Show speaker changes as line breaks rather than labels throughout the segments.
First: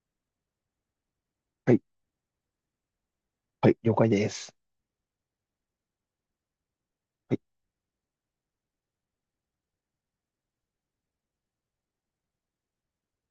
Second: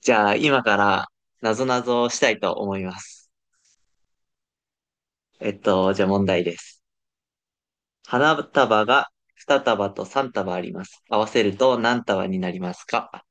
じゃあ、今から、なぞ
は
な
い、
ぞをしたいと思います。
はい、了解です。
じゃあ問題です。
はい、
花束が2束と3束あります。合わせると何束になりますか？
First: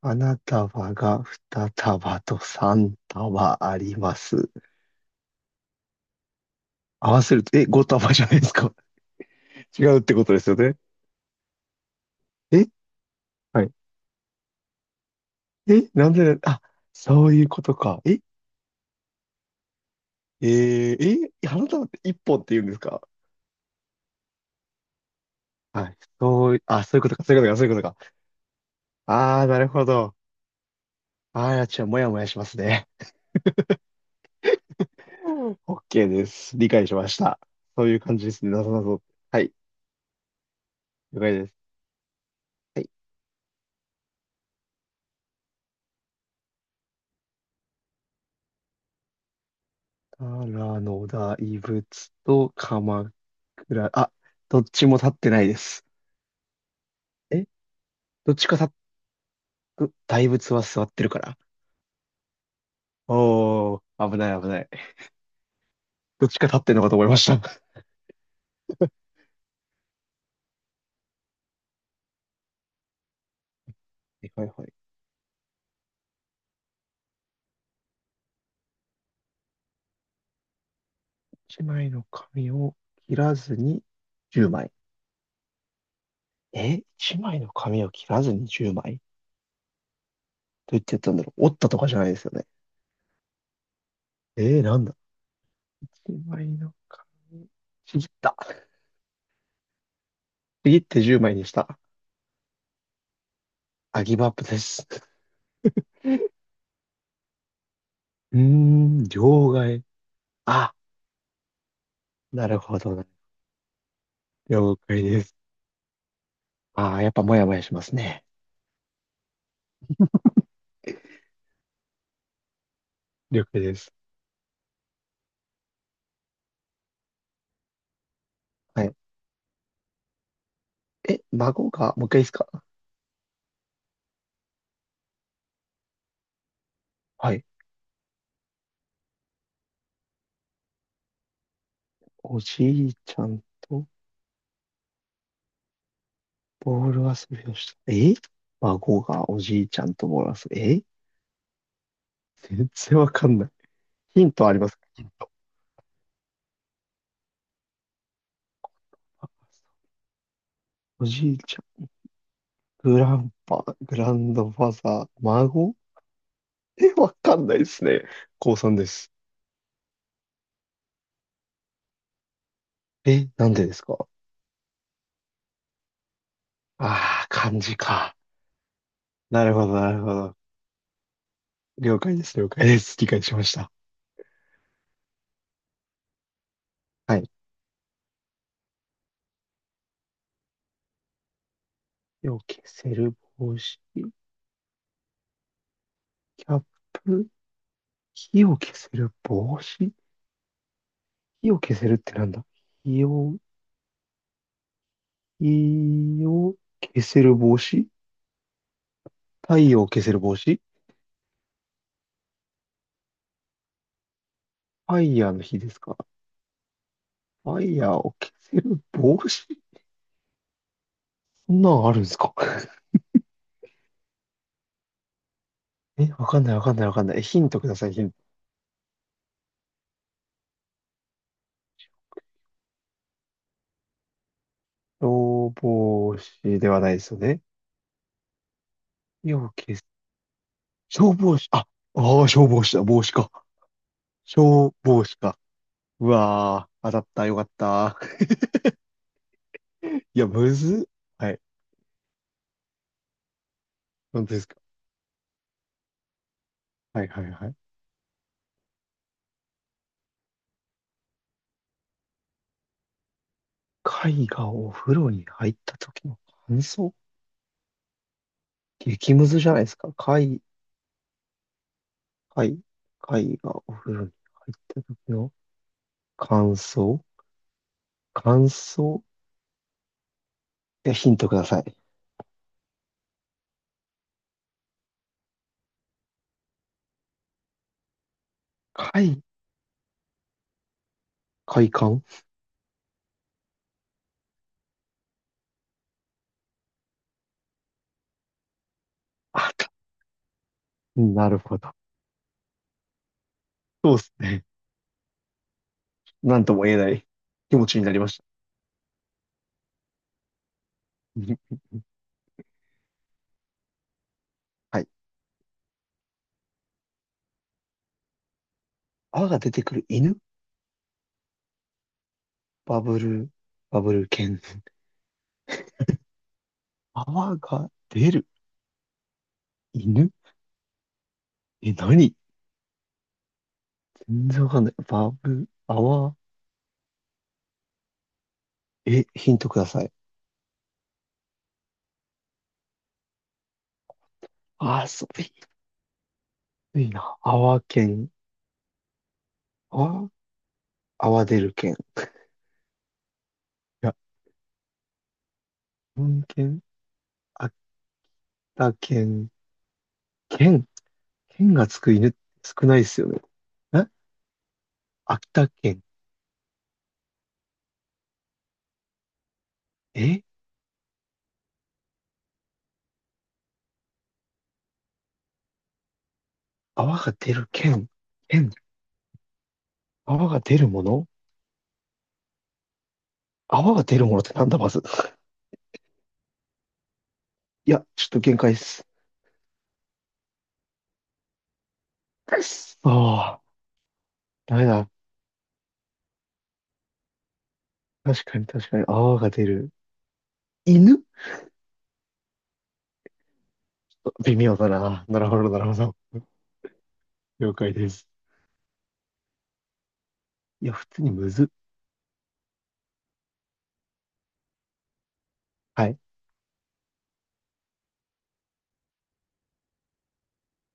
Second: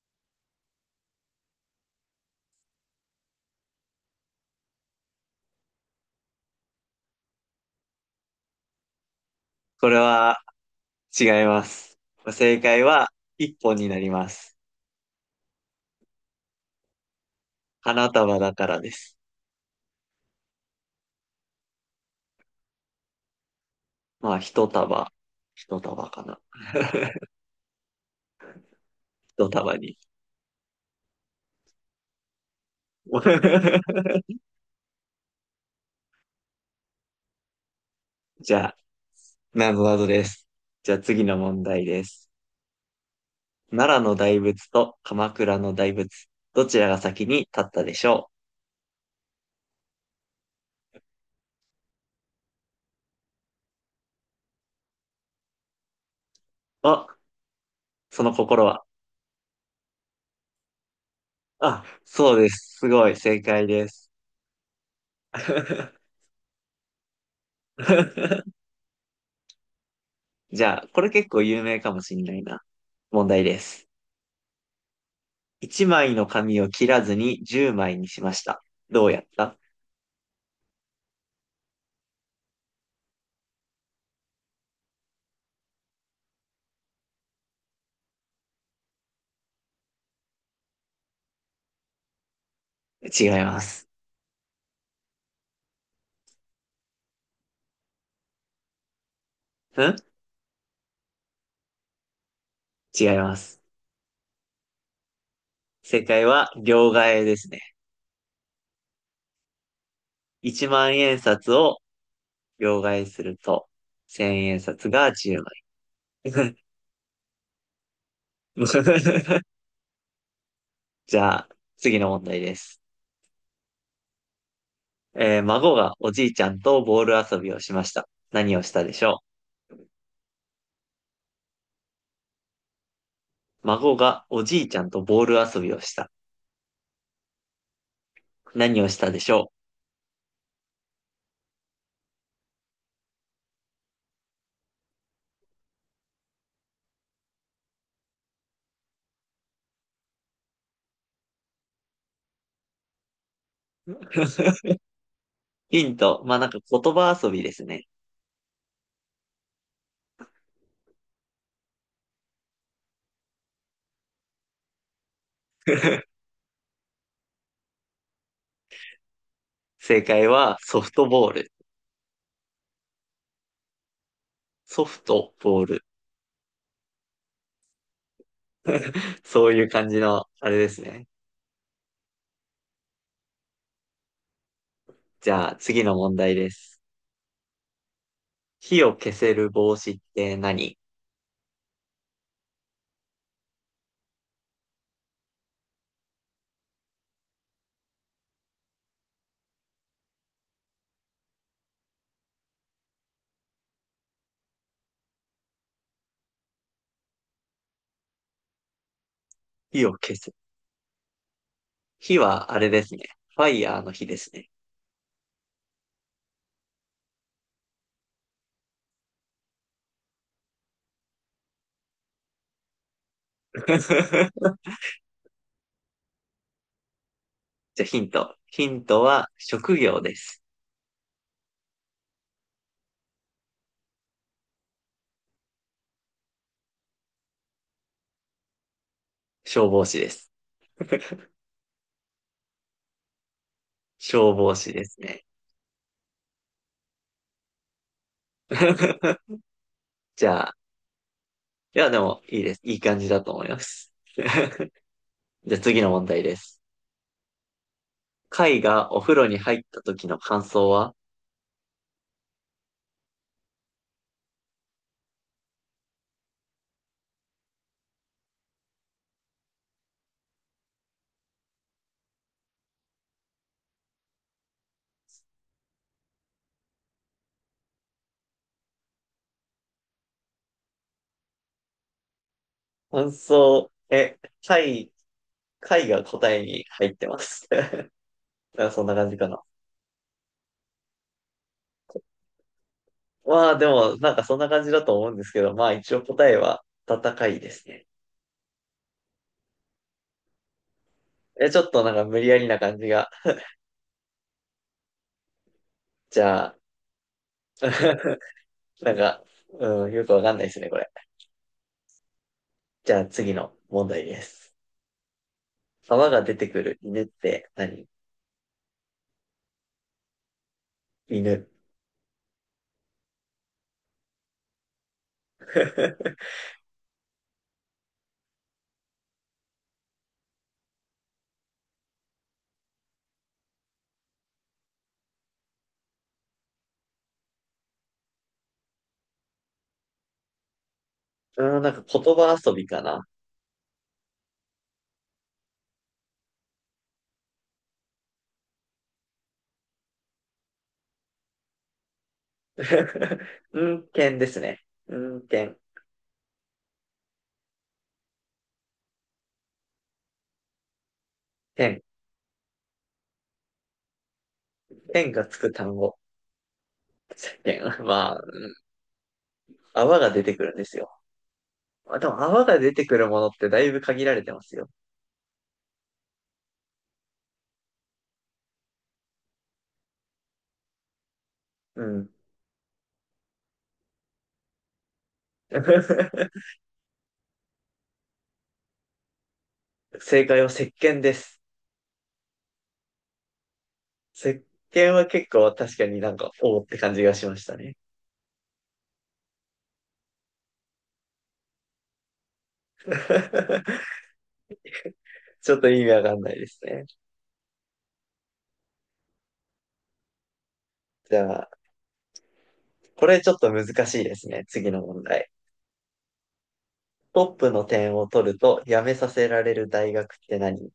花束が2束と3束あります。合わせると、5束じゃないですか。違
これ
うってことで
は
すよね。
違います。正
え、
解は1
はい。
本になります。
え、なんで、あ、そういうことか。
花
え、
束だからです。
花束って1本って言うんですか？
まあ、1束、
はい、
1束かな。
あ、そういうことか、そういうことか、そういうことか。あー、なる
1束
ほ
に。
ど。あー、もやもやしますね。OK です。理解しました。そういう感じですね。
じ
な
ゃ
ぞ
あ、
なぞ。はい、
なぞなぞです。じゃあ
了
次
解
の
です。は
問
い、
題です。奈良の大仏と鎌倉の大仏、どちらが先に立ったでしょ
奈良の大仏と鎌倉、あ、どっちも立ってないです。
う？お、
え
その
どっちか
心
立
は。
っ、大仏は座ってるから。
あ、そうです。すごい、正解
お
です。
ー、危ない危ない。どっちか立ってんのかと思いました。は
じゃあ、これ結構有名かもしんないな。問題です。
いはいはい。
1枚の紙を切らずに10枚にしました。どうやった？
一枚の紙を切らずに10枚。一枚の紙を切らずに10枚、どうやってやったんだろう。折ったとかじゃないですよね。
違います。
なんだ。一枚の紙。ちぎった。
ん
ちぎって10枚にした。
違います。
アギブアップです。
正解は両替えですね。
うーん、両替。
1
あ、
万円札を
なるほ
両替
ど。
すると、1000円
了
札
解
が
です。
10枚。
ああ、やっぱもやもやしますね。
じゃあ、次の問題です。
了解です。
孫がおじいちゃんとボール遊びをしました。何をした
は
で
い。
しょ
え、孫が、もう一回いいですか？
う？孫がおじいちゃんとボール遊びをした。
はい。
何をしたでしょ
おじいちゃんとボール遊びをした。孫がおじいちゃんとボール遊び。全然わかんない。
う？
ヒント ありますか？ヒント。
ヒント。まあ、なんか言葉遊びですね。
おじいちゃん、グランパ、グランドファザー、孫。 わかんないですね。高3です。
正解はソフトボール。
え、なんでですか？
ソフトボール。
ああー、漢字か。な
そ
る
うい
ほ
う
ど、
感
な
じ
るほ
の、
ど。
あれですね。
了解です、了解です。理解しました。
じゃあ、次の問題です。
はい。
火を消せる帽子って何？
火を消せる帽子、キャップ、火を消せる帽子、火を消せるってなんだ。火を、火を消せる帽子。太陽
火
を
を
消せ
消
る
す。
帽子。
火はあれですね。ファイヤーの火ですね。
ファイヤーの火ですか？ファイヤーを消せる帽子。そんなんあるんですか？ え、わかんないわかんないわかんない。ヒントくだ
じゃあ、
さい、
ヒ
ヒ
ン
ント。
ト。ヒントは職業です。
消防士ではないですよね。火を
消
消
防
す。
士です。
消防士。あ、ああ、消防士だ。帽子か。
消防士
消
です
防士
ね。
か。うわー、当たった、よかった。いや、
じゃ
む
あ、
ずっ。はい。
いや、でも、いいです。いい感じだと思います。
本当ですか？
じゃあ次の問題です。
はいはいはい。
貝がお風呂に入った時の感想は？
貝がお風呂に入った時の感想。激ムズじゃないですか。貝、貝、貝がお風呂に入った時の感想。感想。ヒントください。
感想、貝、貝が答えに入ってます。なんかそんな感じ
貝、
かな。
快感。
まあでも、なんかそんな感じだと思うんですけど、まあ一応答えは戦いですね。
あた、なる
ち
ほ
ょっ
ど。
となんか無理やりな感じが。
そうですね。
じ
な
ゃ
んと
あ、
も言えない気持ちになりまし た。
なんか、うん、よくわかんないですね、これ。じゃあ次の問題です。
はい。
泡が出てくる犬って何？
泡が出てくる犬。
犬。
バブル、バブル犬。泡が出る。犬。何？全然わかんない。バブ、アワ、え、ヒントください。
うん、なんか言葉遊びかな。
あー、そう、えいいな。アワ県、アワ、アワ出る県。い
うん、
や、
犬ですね。うん、犬。
本県、秋田県、県、県がつ
犬。
く犬って少ないですよね。え
犬が
秋
つ
田
く単
県。
語。犬。まあ、泡が
え
出てくるんですよ。まあ、でも泡が出てくるものってだいぶ限られてますよ。
泡が出る県、県、泡が出るもの。
うん。
泡が出るものってなんだ、まず。いや、ちょっと限界っす。
正解は石鹸です。
ああ、
石
ダメ
鹸
だ。
は結構確かになんか、おーって感じがしましたね。
確かに確かに泡が出る。犬。 微妙だな。なるほど、
ちょ
な
っ
る
と
ほ
意味
ど。
わかんないですね。
了解です。いや、普通に
じ
む
ゃ
ず
あ、
っ。
これちょっと難しいですね。次の問題。
はい。
トップの点を取ると辞めさせられる大学って何？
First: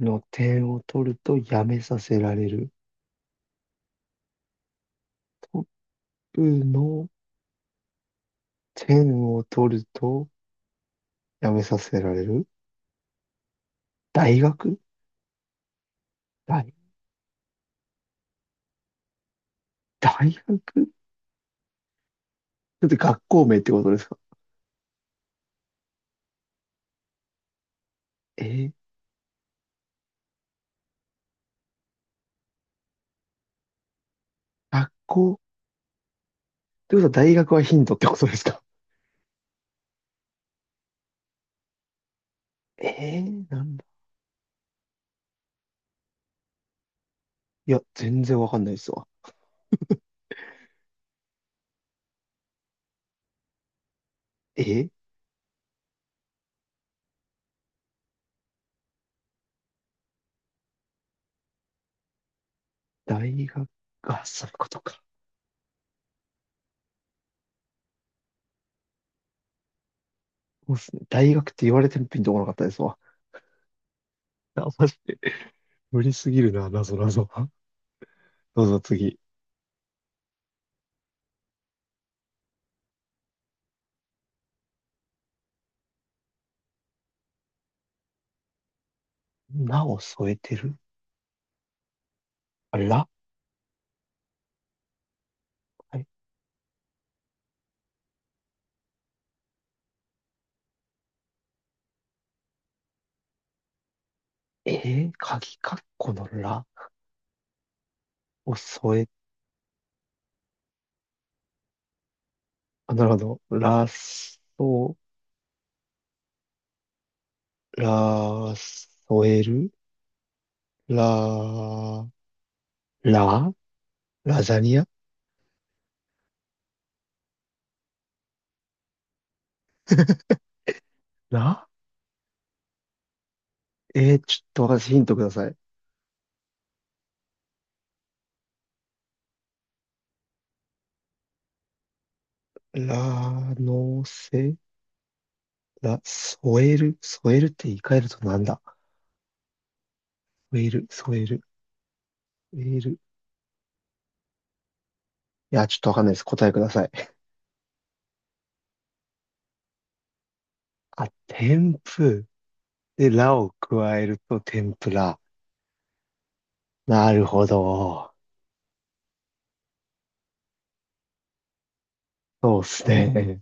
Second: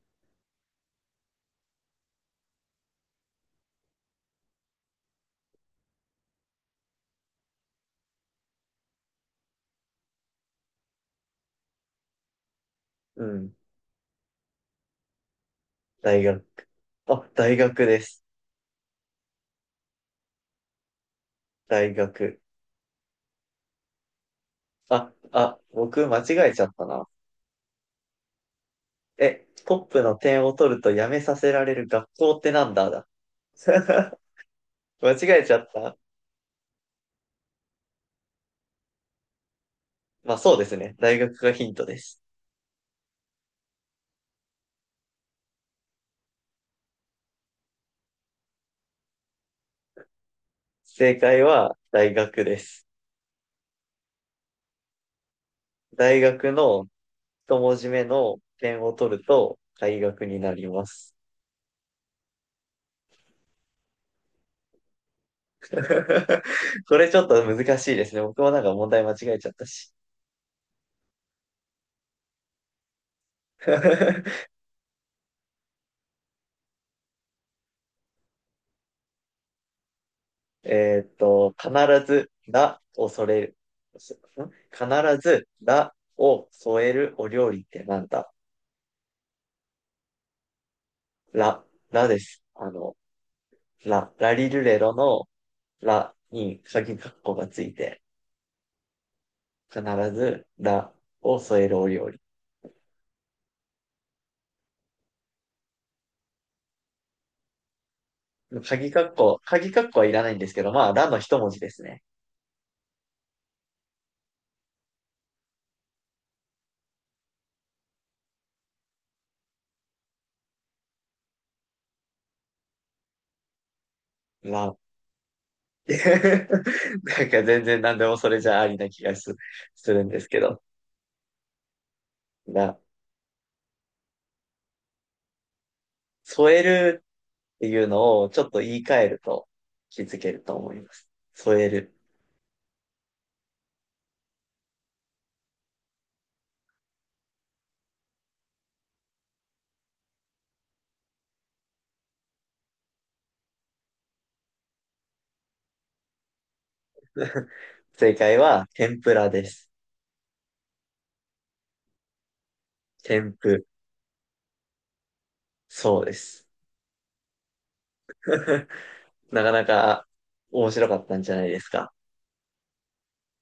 の点を取るとやめさせられる。トップの点を取るとやめさせられる。
うん、
大学。
大学。
大、
あ、大学です。
大学、ち
大学。
ょっと学校名ってことですか？
あ、僕間違えちゃったな。
えー、
え、トップの点を取ると辞めさせられる学校ってなんだだ。
学
間
校っ
違えちゃった。
てことは大学はヒントってことですか？
まあそうですね。大学がヒントです。
なんだ。いや、全然わかんないですわ。
正解は大学です。
えー、
大学の一文字目の点を取ると大学になります。
大学、あ、そういうことか。
これちょっと難しいですね。僕もなんか問題間違えちゃったし。
そうっすね。大学って言われてもピンとこなかったですわ。あ、マジで無理すぎるな、なぞなぞ。どうぞ次。
必ず、らを添える。必ず、らを添えるお料理ってなんだ？
なを添えてる。
ら、らです。
あ、ら。
ら、ラリルレロの
はい。
らに鍵括弧がついて、必ず、らを添えるお料理。
鍵かっこのらを
鍵
添
括
え、
弧、鍵括弧はいらないんですけど、まあ、らの一文字ですね。
あ、なるほど。ら、ら、添える、ら、ら、ラザニ
ら。
ア、
なんか全然何でもそれじゃありな気がするんですけど、
ら。
な、
ちょっと私ヒントください。
添えるっていうのをちょっと言い換えると気づけると思います。添える。
ら、ら、添える、添えるって言い換えるとなんだ。添える、添える、添える。いや、ちょっとわかんないです。答えください。
正解は天ぷらです。
あ、天ぷ。で、
天
らを
ぷ。
加えると天ぷら。
そうです。
なるほど。
なかなか面白かったんじゃないですか。
そうですね。